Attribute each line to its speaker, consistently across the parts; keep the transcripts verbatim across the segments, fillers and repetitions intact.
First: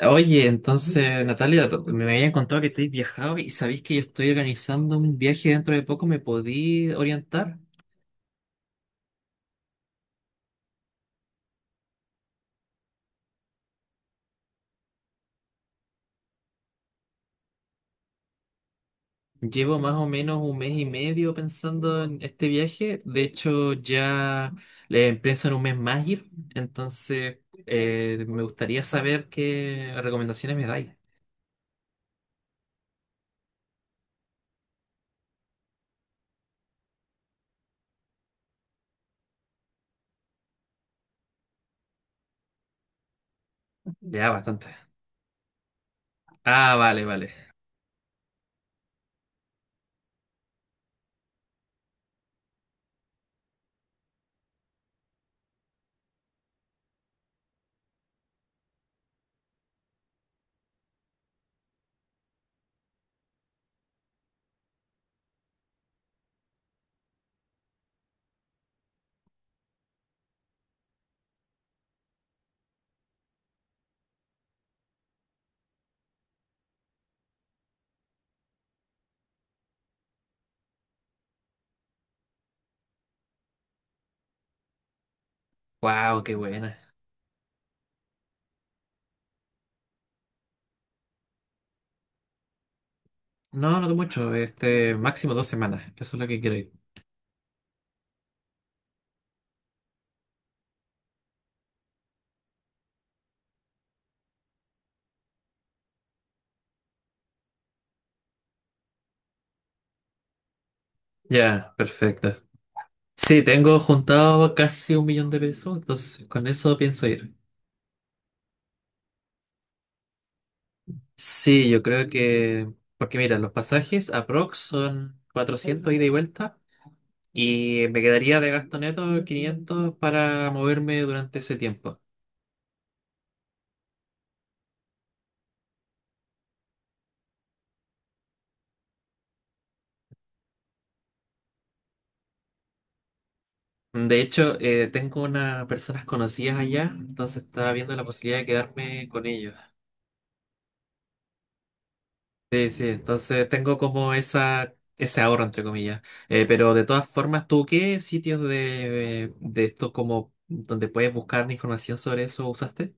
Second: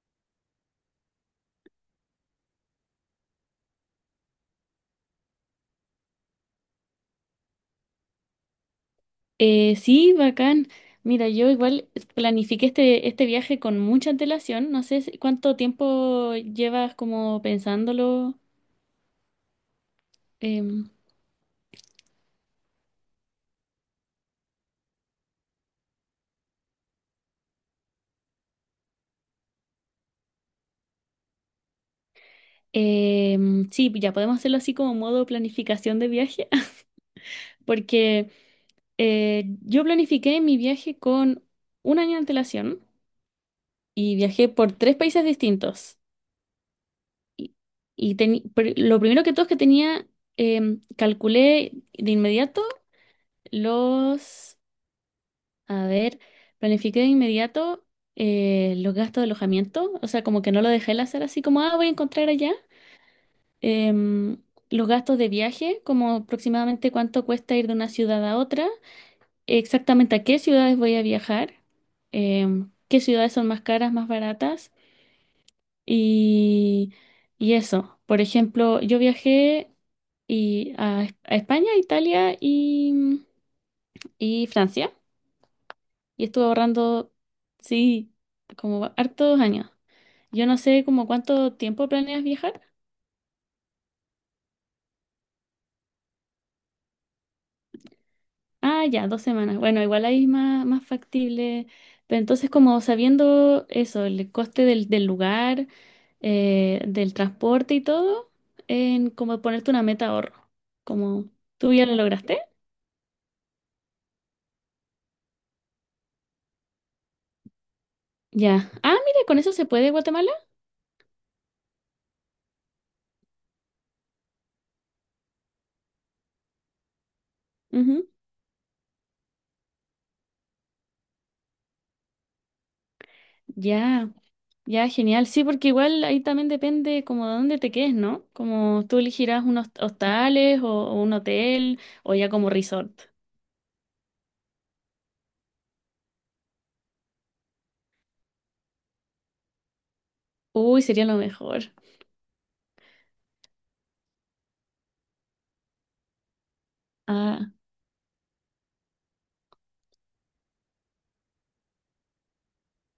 Speaker 1: Oye, entonces, Natalia, to- me habían contado que estáis viajado y sabéis que yo estoy organizando un viaje dentro de poco. ¿Me podí orientar?
Speaker 2: Eh, sí, bacán. Mira, yo igual planifiqué este, este viaje con mucha antelación. No sé si- cuánto tiempo llevas como pensándolo.
Speaker 1: Llevo más o menos un mes y
Speaker 2: Em,
Speaker 1: medio pensando en este viaje. De hecho, ya le pienso en un mes más ir. Entonces, eh, me gustaría saber qué recomendaciones me dais.
Speaker 2: em, sí, ya podemos hacerlo así como modo planificación de viaje, porque eh, yo planifiqué mi viaje con un año de antelación y
Speaker 1: Ya,
Speaker 2: viajé
Speaker 1: bastante.
Speaker 2: por tres países distintos.
Speaker 1: Ah, vale, vale.
Speaker 2: Y, y teni- pr- lo primero que todo es que tenía, em, calculé de inmediato los... A ver, planifiqué de inmediato eh, los gastos de alojamiento, o sea, como que no lo dejé el hacer así como, ah, voy a encontrar allá. Em, los gastos de viaje, como aproximadamente cuánto cuesta ir de una ciudad a otra, exactamente a qué ciudades voy a viajar, em, qué ciudades son más caras, más baratas y, y eso. Por ejemplo, yo viajé y a, a España, Italia y, y Francia.
Speaker 1: Wow,
Speaker 2: Y
Speaker 1: qué
Speaker 2: estuve
Speaker 1: buena.
Speaker 2: ahorrando, sí, como hartos años. Yo no sé como cuánto tiempo planeas viajar.
Speaker 1: No, no mucho. Este, máximo dos semanas. Eso es lo que quiero ir.
Speaker 2: Ah, ya, dos semanas. Bueno, igual ahí es más, más factible. Pero entonces, como sabiendo eso, el coste del, del lugar, eh, del transporte y todo, en como ponerte una meta ahorro. Como tú
Speaker 1: Ya,
Speaker 2: ya lo lograste.
Speaker 1: perfecto. Sí, tengo juntado casi un millón de pesos, entonces con eso pienso ir.
Speaker 2: Ya. Ah, mira, con eso se puede Guatemala.
Speaker 1: Sí, yo creo que. Porque mira, los pasajes aprox son cuatrocientos ida y vuelta y me
Speaker 2: Ujú.
Speaker 1: quedaría de gasto neto quinientos para moverme durante ese tiempo.
Speaker 2: Ya. Ya, genial. Sí, porque igual ahí también depende como de dónde te quedes, ¿no? Como tú elegirás unos hostales o, o un hotel o ya como resort.
Speaker 1: De hecho, eh, tengo unas personas conocidas allá, entonces estaba viendo la posibilidad de quedarme con ellos.
Speaker 2: Uy, sería lo mejor.
Speaker 1: Sí, sí, entonces tengo como esa, ese ahorro, entre comillas. Eh, pero de todas formas,
Speaker 2: Ah,
Speaker 1: ¿tú qué sitios de, de esto como donde puedes buscar información sobre eso usaste?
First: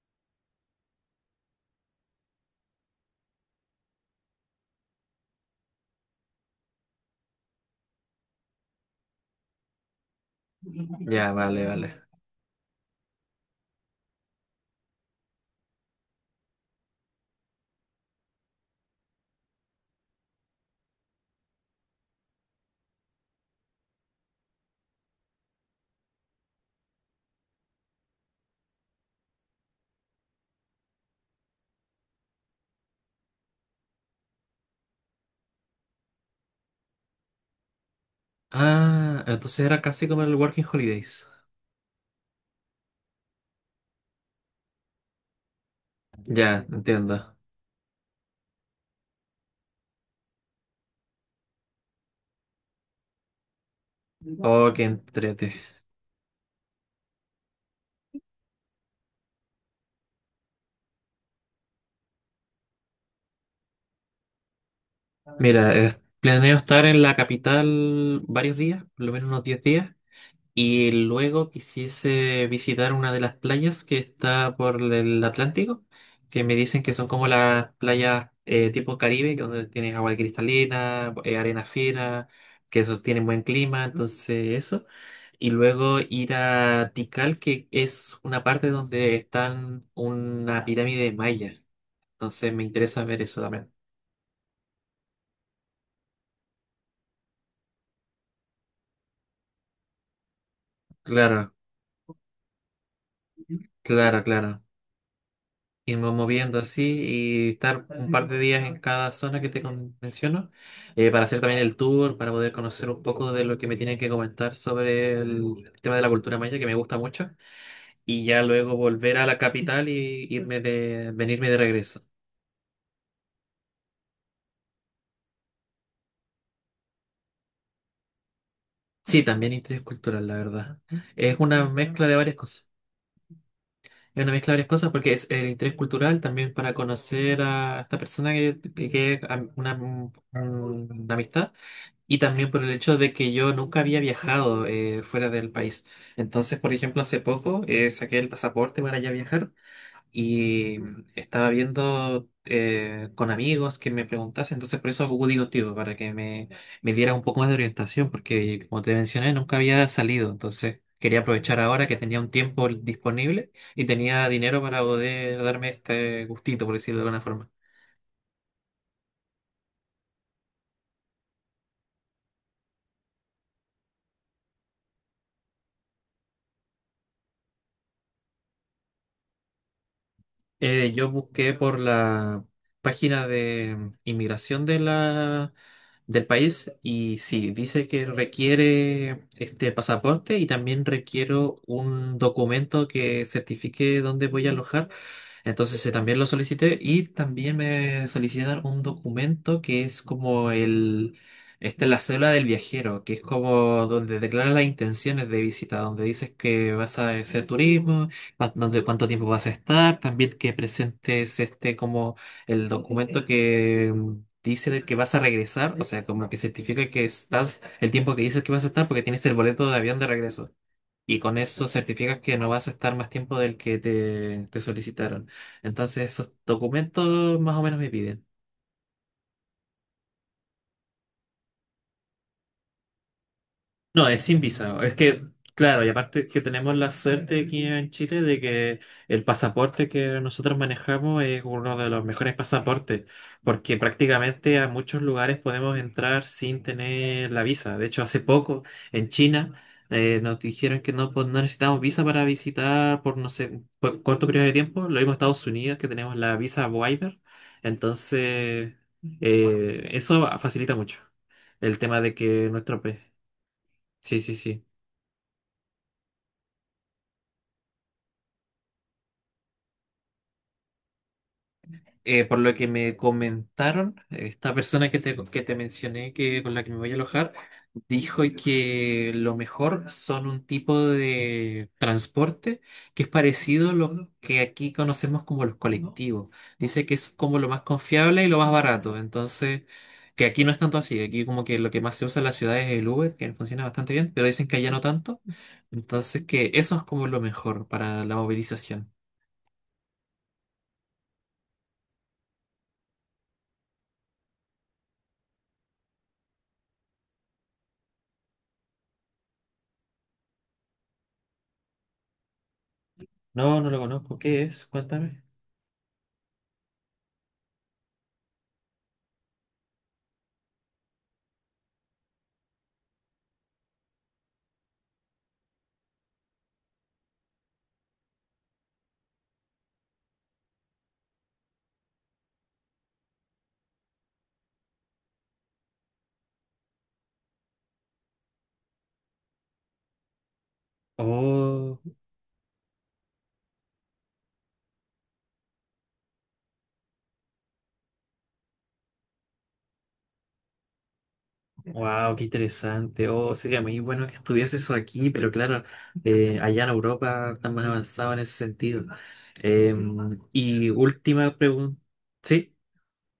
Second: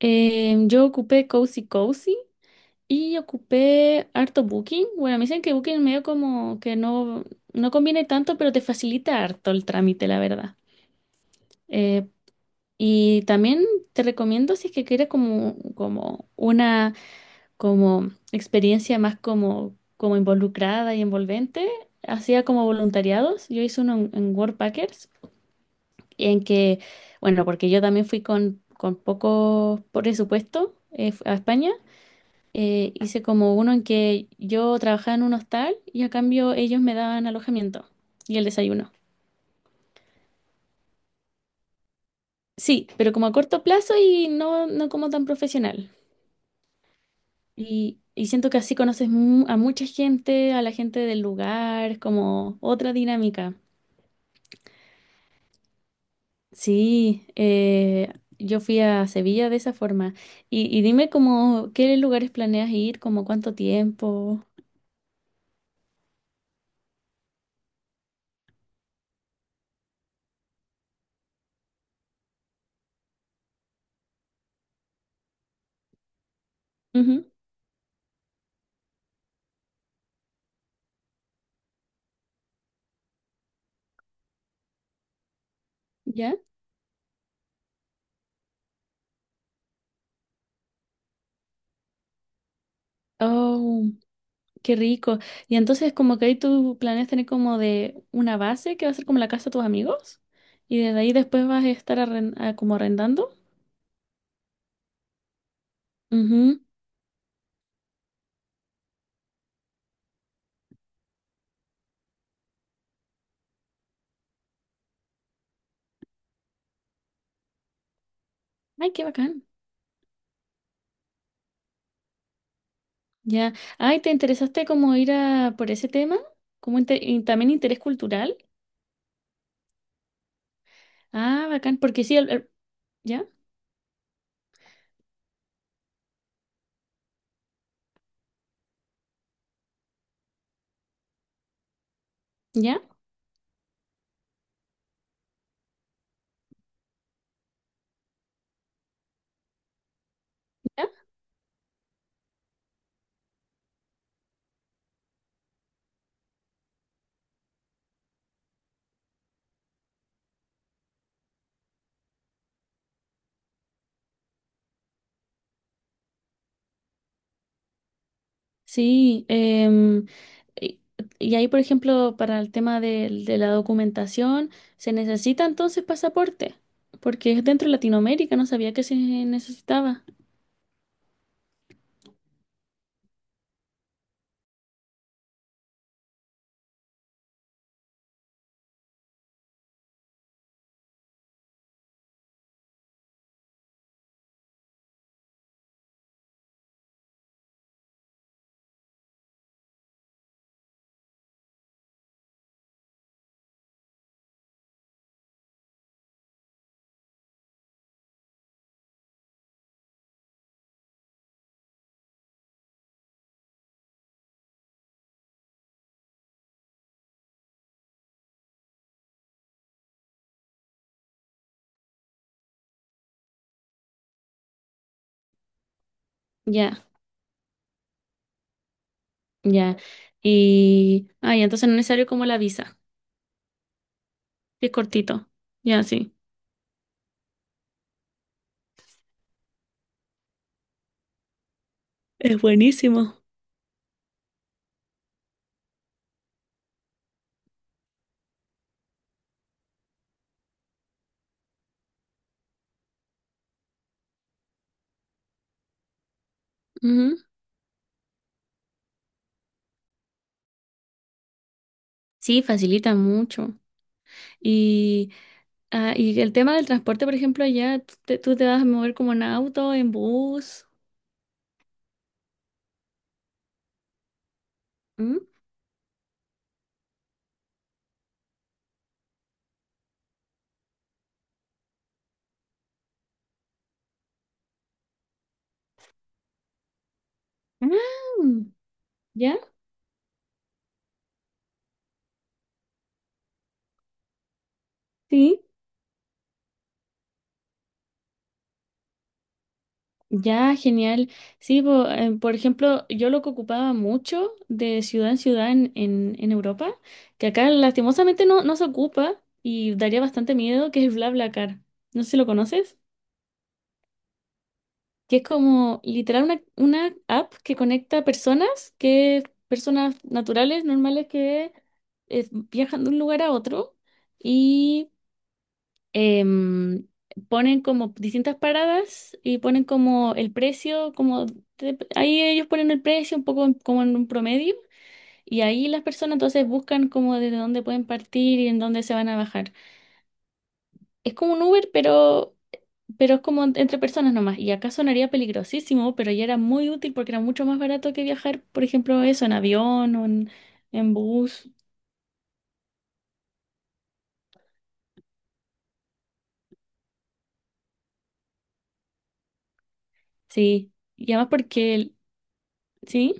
Speaker 2: eh, yo ocupé Cozy Cozy y ocupé harto Booking. Bueno, me dicen que Booking medio como que no, no conviene tanto, pero te facilita harto el trámite, la verdad.
Speaker 1: Ya, vale, vale.
Speaker 2: Eh, y también te recomiendo si es que quieres como, como una como experiencia más como, como involucrada y envolvente, hacía como voluntariados. Yo hice uno en, en Worldpackers, en que, bueno, porque yo también fui con, con poco presupuesto eh, a España. eh, hice como uno en que yo trabajaba en un hostal y a cambio ellos me daban alojamiento y el desayuno.
Speaker 1: Ah, entonces era casi como el Working Holidays.
Speaker 2: Sí, pero como a corto plazo y no, no como tan profesional.
Speaker 1: Ya, entiendo.
Speaker 2: Y, y siento que así conoces mu- a mucha gente, a la gente del lugar, como otra dinámica.
Speaker 1: Oh, qué entrete.
Speaker 2: Sí, eh, yo fui a Sevilla de esa forma. Y, y dime como, ¿qué lugares planeas ir? ¿Como cuánto tiempo?
Speaker 1: Mira, eh, planeo estar en la capital varios días, por lo menos unos diez días. Y luego quisiese visitar una de las playas que está por el Atlántico, que me dicen que son como
Speaker 2: Ujú.
Speaker 1: las playas eh, tipo Caribe, que donde tienes agua cristalina, eh, arena fina, que eso tienen buen clima, entonces eso. Y luego ir
Speaker 2: ¿Ya?
Speaker 1: a Tikal, que es una parte donde están una pirámide maya. Entonces me interesa ver eso también.
Speaker 2: Oh, qué rico. Y entonces como que ahí tú planeas tener como de una base que va a ser como la casa de tus amigos. Y desde ahí después
Speaker 1: Claro,
Speaker 2: vas a estar arren- ah, como arrendando.
Speaker 1: claro, claro, irnos moviendo
Speaker 2: Ujú.
Speaker 1: así y estar un par de días en cada zona que te con- menciono eh, para hacer también el tour, para poder conocer un poco de lo que me tienen que comentar sobre el tema de la cultura maya, que me gusta mucho, y ya luego
Speaker 2: Ay, qué
Speaker 1: volver a la
Speaker 2: bacán.
Speaker 1: capital y irme de, venirme de regreso.
Speaker 2: Ya. Ay, ¿te interesaste como ir a por ese tema? Como inte- y también interés cultural.
Speaker 1: Sí, también interés cultural, la verdad. Es
Speaker 2: Ah,
Speaker 1: una
Speaker 2: bacán, porque
Speaker 1: mezcla de
Speaker 2: sí, el-
Speaker 1: varias
Speaker 2: el-
Speaker 1: cosas.
Speaker 2: ya,
Speaker 1: Es una mezcla de varias cosas porque es el interés cultural también para conocer a esta persona que, que es am- una, un- una amistad. Y también por el
Speaker 2: ya,
Speaker 1: hecho de que yo nunca había viajado eh, fuera del país. Entonces, por ejemplo, hace poco eh, saqué el pasaporte para ya viajar y
Speaker 2: ya.
Speaker 1: estaba viendo eh, con amigos que me preguntasen. Entonces, por eso acudí contigo, para que me, me diera un poco más de orientación, porque como te mencioné, nunca había salido. Entonces, quería aprovechar ahora que tenía un tiempo disponible y tenía dinero para poder darme este gustito, por decirlo de alguna forma.
Speaker 2: Sí, em, y, y ahí, por ejemplo, para el tema del- de, la documentación, se necesita entonces pasaporte, porque es dentro de Latinoamérica, no sabía que se necesitaba.
Speaker 1: Eh, yo busqué por la página de inmigración de la, del país y sí, dice que requiere este pasaporte y también requiero un documento que certifique dónde voy a alojar, entonces eh, también lo solicité y también me solicitaron un documento que es como el, esta es la cédula del viajero, que es como donde declaras las intenciones de visita, donde dices que vas a hacer turismo, pa- donde cuánto tiempo vas a estar, también que presentes este como el documento que mm, dice de que vas a regresar, o sea, como que certifica que estás el tiempo que dices que vas a estar porque tienes el boleto de avión de regreso. Y con eso certificas que no vas a estar más tiempo del que te, te solicitaron. Entonces, esos
Speaker 2: Ya,
Speaker 1: documentos más o menos me piden.
Speaker 2: ya. Y, ay, entonces no es necesario como la visa,
Speaker 1: No, es sin
Speaker 2: que es
Speaker 1: visa. Es que,
Speaker 2: cortito. Ya,
Speaker 1: claro, y
Speaker 2: sí.
Speaker 1: aparte que tenemos la suerte aquí en Chile de que el pasaporte que nosotros manejamos es uno de los mejores
Speaker 2: Es
Speaker 1: pasaportes,
Speaker 2: buenísimo.
Speaker 1: porque prácticamente a muchos lugares podemos entrar sin tener la visa. De hecho, hace poco en China eh, nos dijeron que no, po- no necesitamos visa para visitar por, no sé, por corto periodo de tiempo. Lo mismo en Estados Unidos, que tenemos la visa
Speaker 2: Ujú.
Speaker 1: waiver. Entonces, eh, eso facilita mucho el tema de
Speaker 2: Sí,
Speaker 1: que nuestro
Speaker 2: facilita
Speaker 1: país.
Speaker 2: mucho.
Speaker 1: Sí, sí, sí.
Speaker 2: Y Ah, y el tema del transporte, por ejemplo, allá tú te, tú te vas a mover como en auto, en bus,
Speaker 1: Eh, por lo que me comentaron, esta persona que te,
Speaker 2: ¿Mm?
Speaker 1: que te mencioné, que con la que me voy a alojar, dijo que lo mejor son un tipo de transporte que es parecido a lo que aquí conocemos como los colectivos. Dice que es como lo más confiable y lo más
Speaker 2: Mm,
Speaker 1: barato.
Speaker 2: ¿ya?
Speaker 1: Entonces, que aquí no es tanto así. Aquí como que lo que más se usa en la ciudad es el Uber, que funciona bastante bien, pero dicen que allá no tanto.
Speaker 2: Sí.
Speaker 1: Entonces, que eso es como lo mejor para la movilización.
Speaker 2: Ya, genial. Sí, po- eh, por ejemplo, yo lo que ocupaba mucho de ciudad en ciudad en, en, en Europa, que acá lastimosamente no, no se ocupa y daría bastante miedo, que es BlaBlaCar. No sé si lo conoces.
Speaker 1: No, no lo conozco. ¿Qué es?
Speaker 2: Que
Speaker 1: Cuéntame.
Speaker 2: es como literal una, una app que conecta personas, que personas naturales, normales, que eh, viajan de un lugar a otro y em, ponen como distintas paradas y ponen como el precio, como de- ahí ellos ponen el precio un poco en- como en un promedio y ahí las personas entonces buscan como desde dónde pueden partir y en dónde se van a bajar. Es como un Uber,
Speaker 1: Oh,
Speaker 2: pero, pero es como en- entre personas nomás. Y acá sonaría peligrosísimo, pero ya era muy útil porque era mucho más barato que viajar, por ejemplo, eso, en avión o en, en bus.
Speaker 1: wow, qué interesante. Oh, sería muy bueno que estuviese eso aquí, pero claro, eh, allá en Europa están más avanzados en ese sentido. Eh, y
Speaker 2: Sí. Y además
Speaker 1: última
Speaker 2: porque,
Speaker 1: pregunta.
Speaker 2: el-
Speaker 1: Sí,
Speaker 2: ¿sí?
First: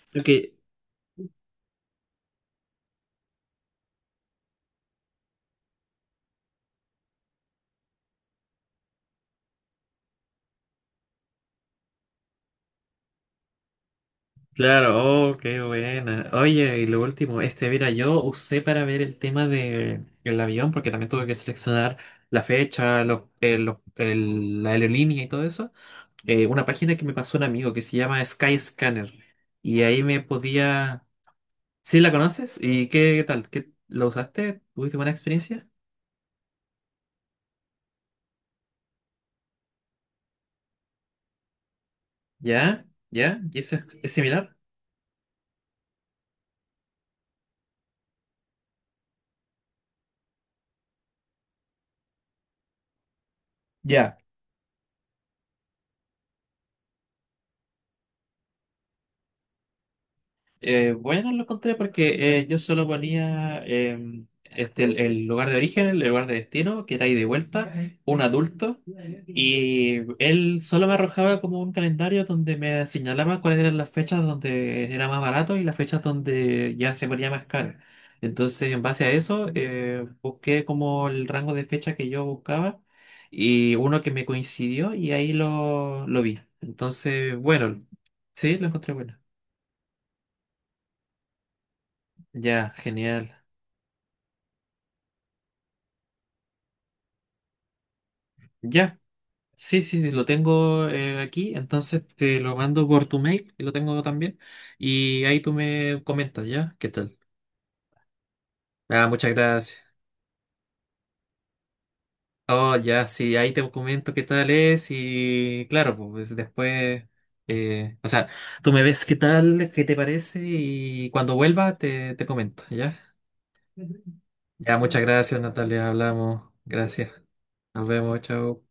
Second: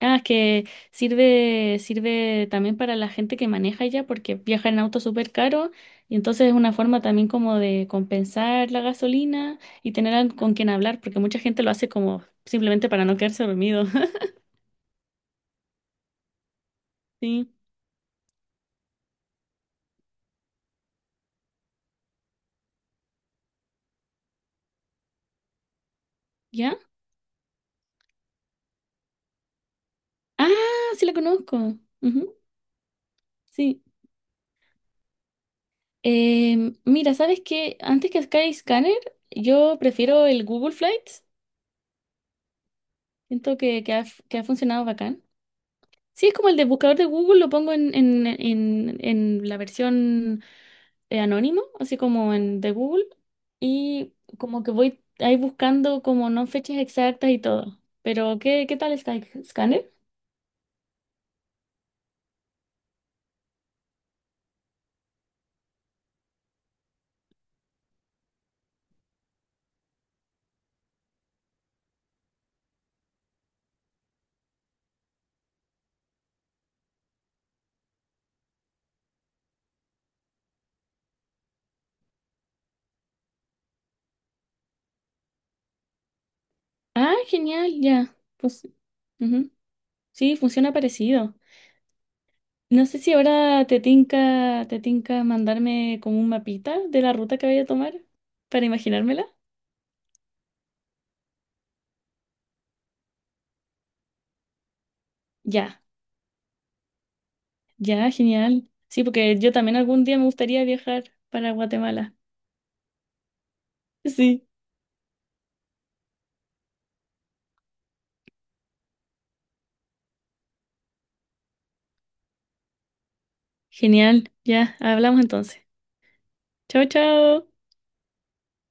Speaker 2: Ah, es
Speaker 1: ok,
Speaker 2: que sirve, sirve también para la gente que maneja ya, porque viaja en auto súper caro. Y entonces es una forma también como de compensar la gasolina y tener al- con quien hablar, porque mucha gente lo hace como simplemente para no quedarse dormido.
Speaker 1: claro, oh, qué buena. Oye, y lo último,
Speaker 2: Sí.
Speaker 1: este, mira, yo usé para ver el tema de el avión, porque también tuve que seleccionar la fecha, los, eh, los- el- la aerolínea y todo eso. Eh, una
Speaker 2: ¿Ya?
Speaker 1: página que me pasó un amigo que se llama Skyscanner. Y ahí me
Speaker 2: Ah,
Speaker 1: podía.
Speaker 2: sí la conozco.
Speaker 1: ¿Sí la
Speaker 2: Ujú,
Speaker 1: conoces? ¿Y qué, qué tal? ¿Qué,
Speaker 2: sí.
Speaker 1: la usaste? ¿Tuviste buena experiencia?
Speaker 2: Eh, mira, ¿sabes qué? Antes que Skyscanner, yo prefiero el Google Flights.
Speaker 1: ¿Ya? ¿Ya?
Speaker 2: Siento
Speaker 1: ¿Y eso
Speaker 2: que,
Speaker 1: es,
Speaker 2: que ha,
Speaker 1: es
Speaker 2: f- que ha
Speaker 1: similar?
Speaker 2: funcionado bacán. Sí, es como el de buscador de Google, lo pongo en, en, en, en la versión eh, anónimo, así como en de Google. Y
Speaker 1: Ya.
Speaker 2: como que voy ahí buscando como no fechas exactas y todo. Pero, ¿qué, qué tal Skyscanner?
Speaker 1: Eh, bueno, lo encontré porque eh, yo solo ponía em, este, el, el lugar de origen, el lugar de destino, que era ahí de vuelta, un adulto, y él solo me arrojaba como un calendario donde me señalaba cuáles eran las fechas donde era más barato y las fechas donde ya se ponía más caro. Entonces, en base a eso, eh, busqué como el rango de fecha que yo buscaba y uno que me coincidió y ahí lo, lo vi.
Speaker 2: Ah,
Speaker 1: Entonces,
Speaker 2: genial,
Speaker 1: bueno,
Speaker 2: ya.
Speaker 1: sí, lo
Speaker 2: Pues,
Speaker 1: encontré bueno.
Speaker 2: ujú. Sí, funciona parecido.
Speaker 1: Ya,
Speaker 2: No sé si
Speaker 1: genial.
Speaker 2: ahora te tinca, te tinca mandarme como un mapita de la ruta que vaya a tomar para
Speaker 1: Ya,
Speaker 2: imaginármela.
Speaker 1: sí, sí, sí, lo tengo eh, aquí, entonces te lo mando por tu mail, y lo tengo también, y ahí tú
Speaker 2: Ya,
Speaker 1: me comentas, ¿ya? ¿Qué tal?
Speaker 2: ya, genial. Sí,
Speaker 1: Ah, muchas
Speaker 2: porque yo también
Speaker 1: gracias.
Speaker 2: algún día me gustaría viajar para Guatemala.
Speaker 1: Oh, ya, sí, ahí te comento qué
Speaker 2: Sí,
Speaker 1: tal es y claro, pues después, eh, o sea, tú me ves qué tal, qué te parece y cuando vuelva te, te comento, ¿ya?
Speaker 2: genial.
Speaker 1: Ya,
Speaker 2: Ya,
Speaker 1: muchas
Speaker 2: hablamos
Speaker 1: gracias,
Speaker 2: entonces.
Speaker 1: Natalia, hablamos,
Speaker 2: Chao,
Speaker 1: gracias.
Speaker 2: chao.
Speaker 1: Nos vemos, chao.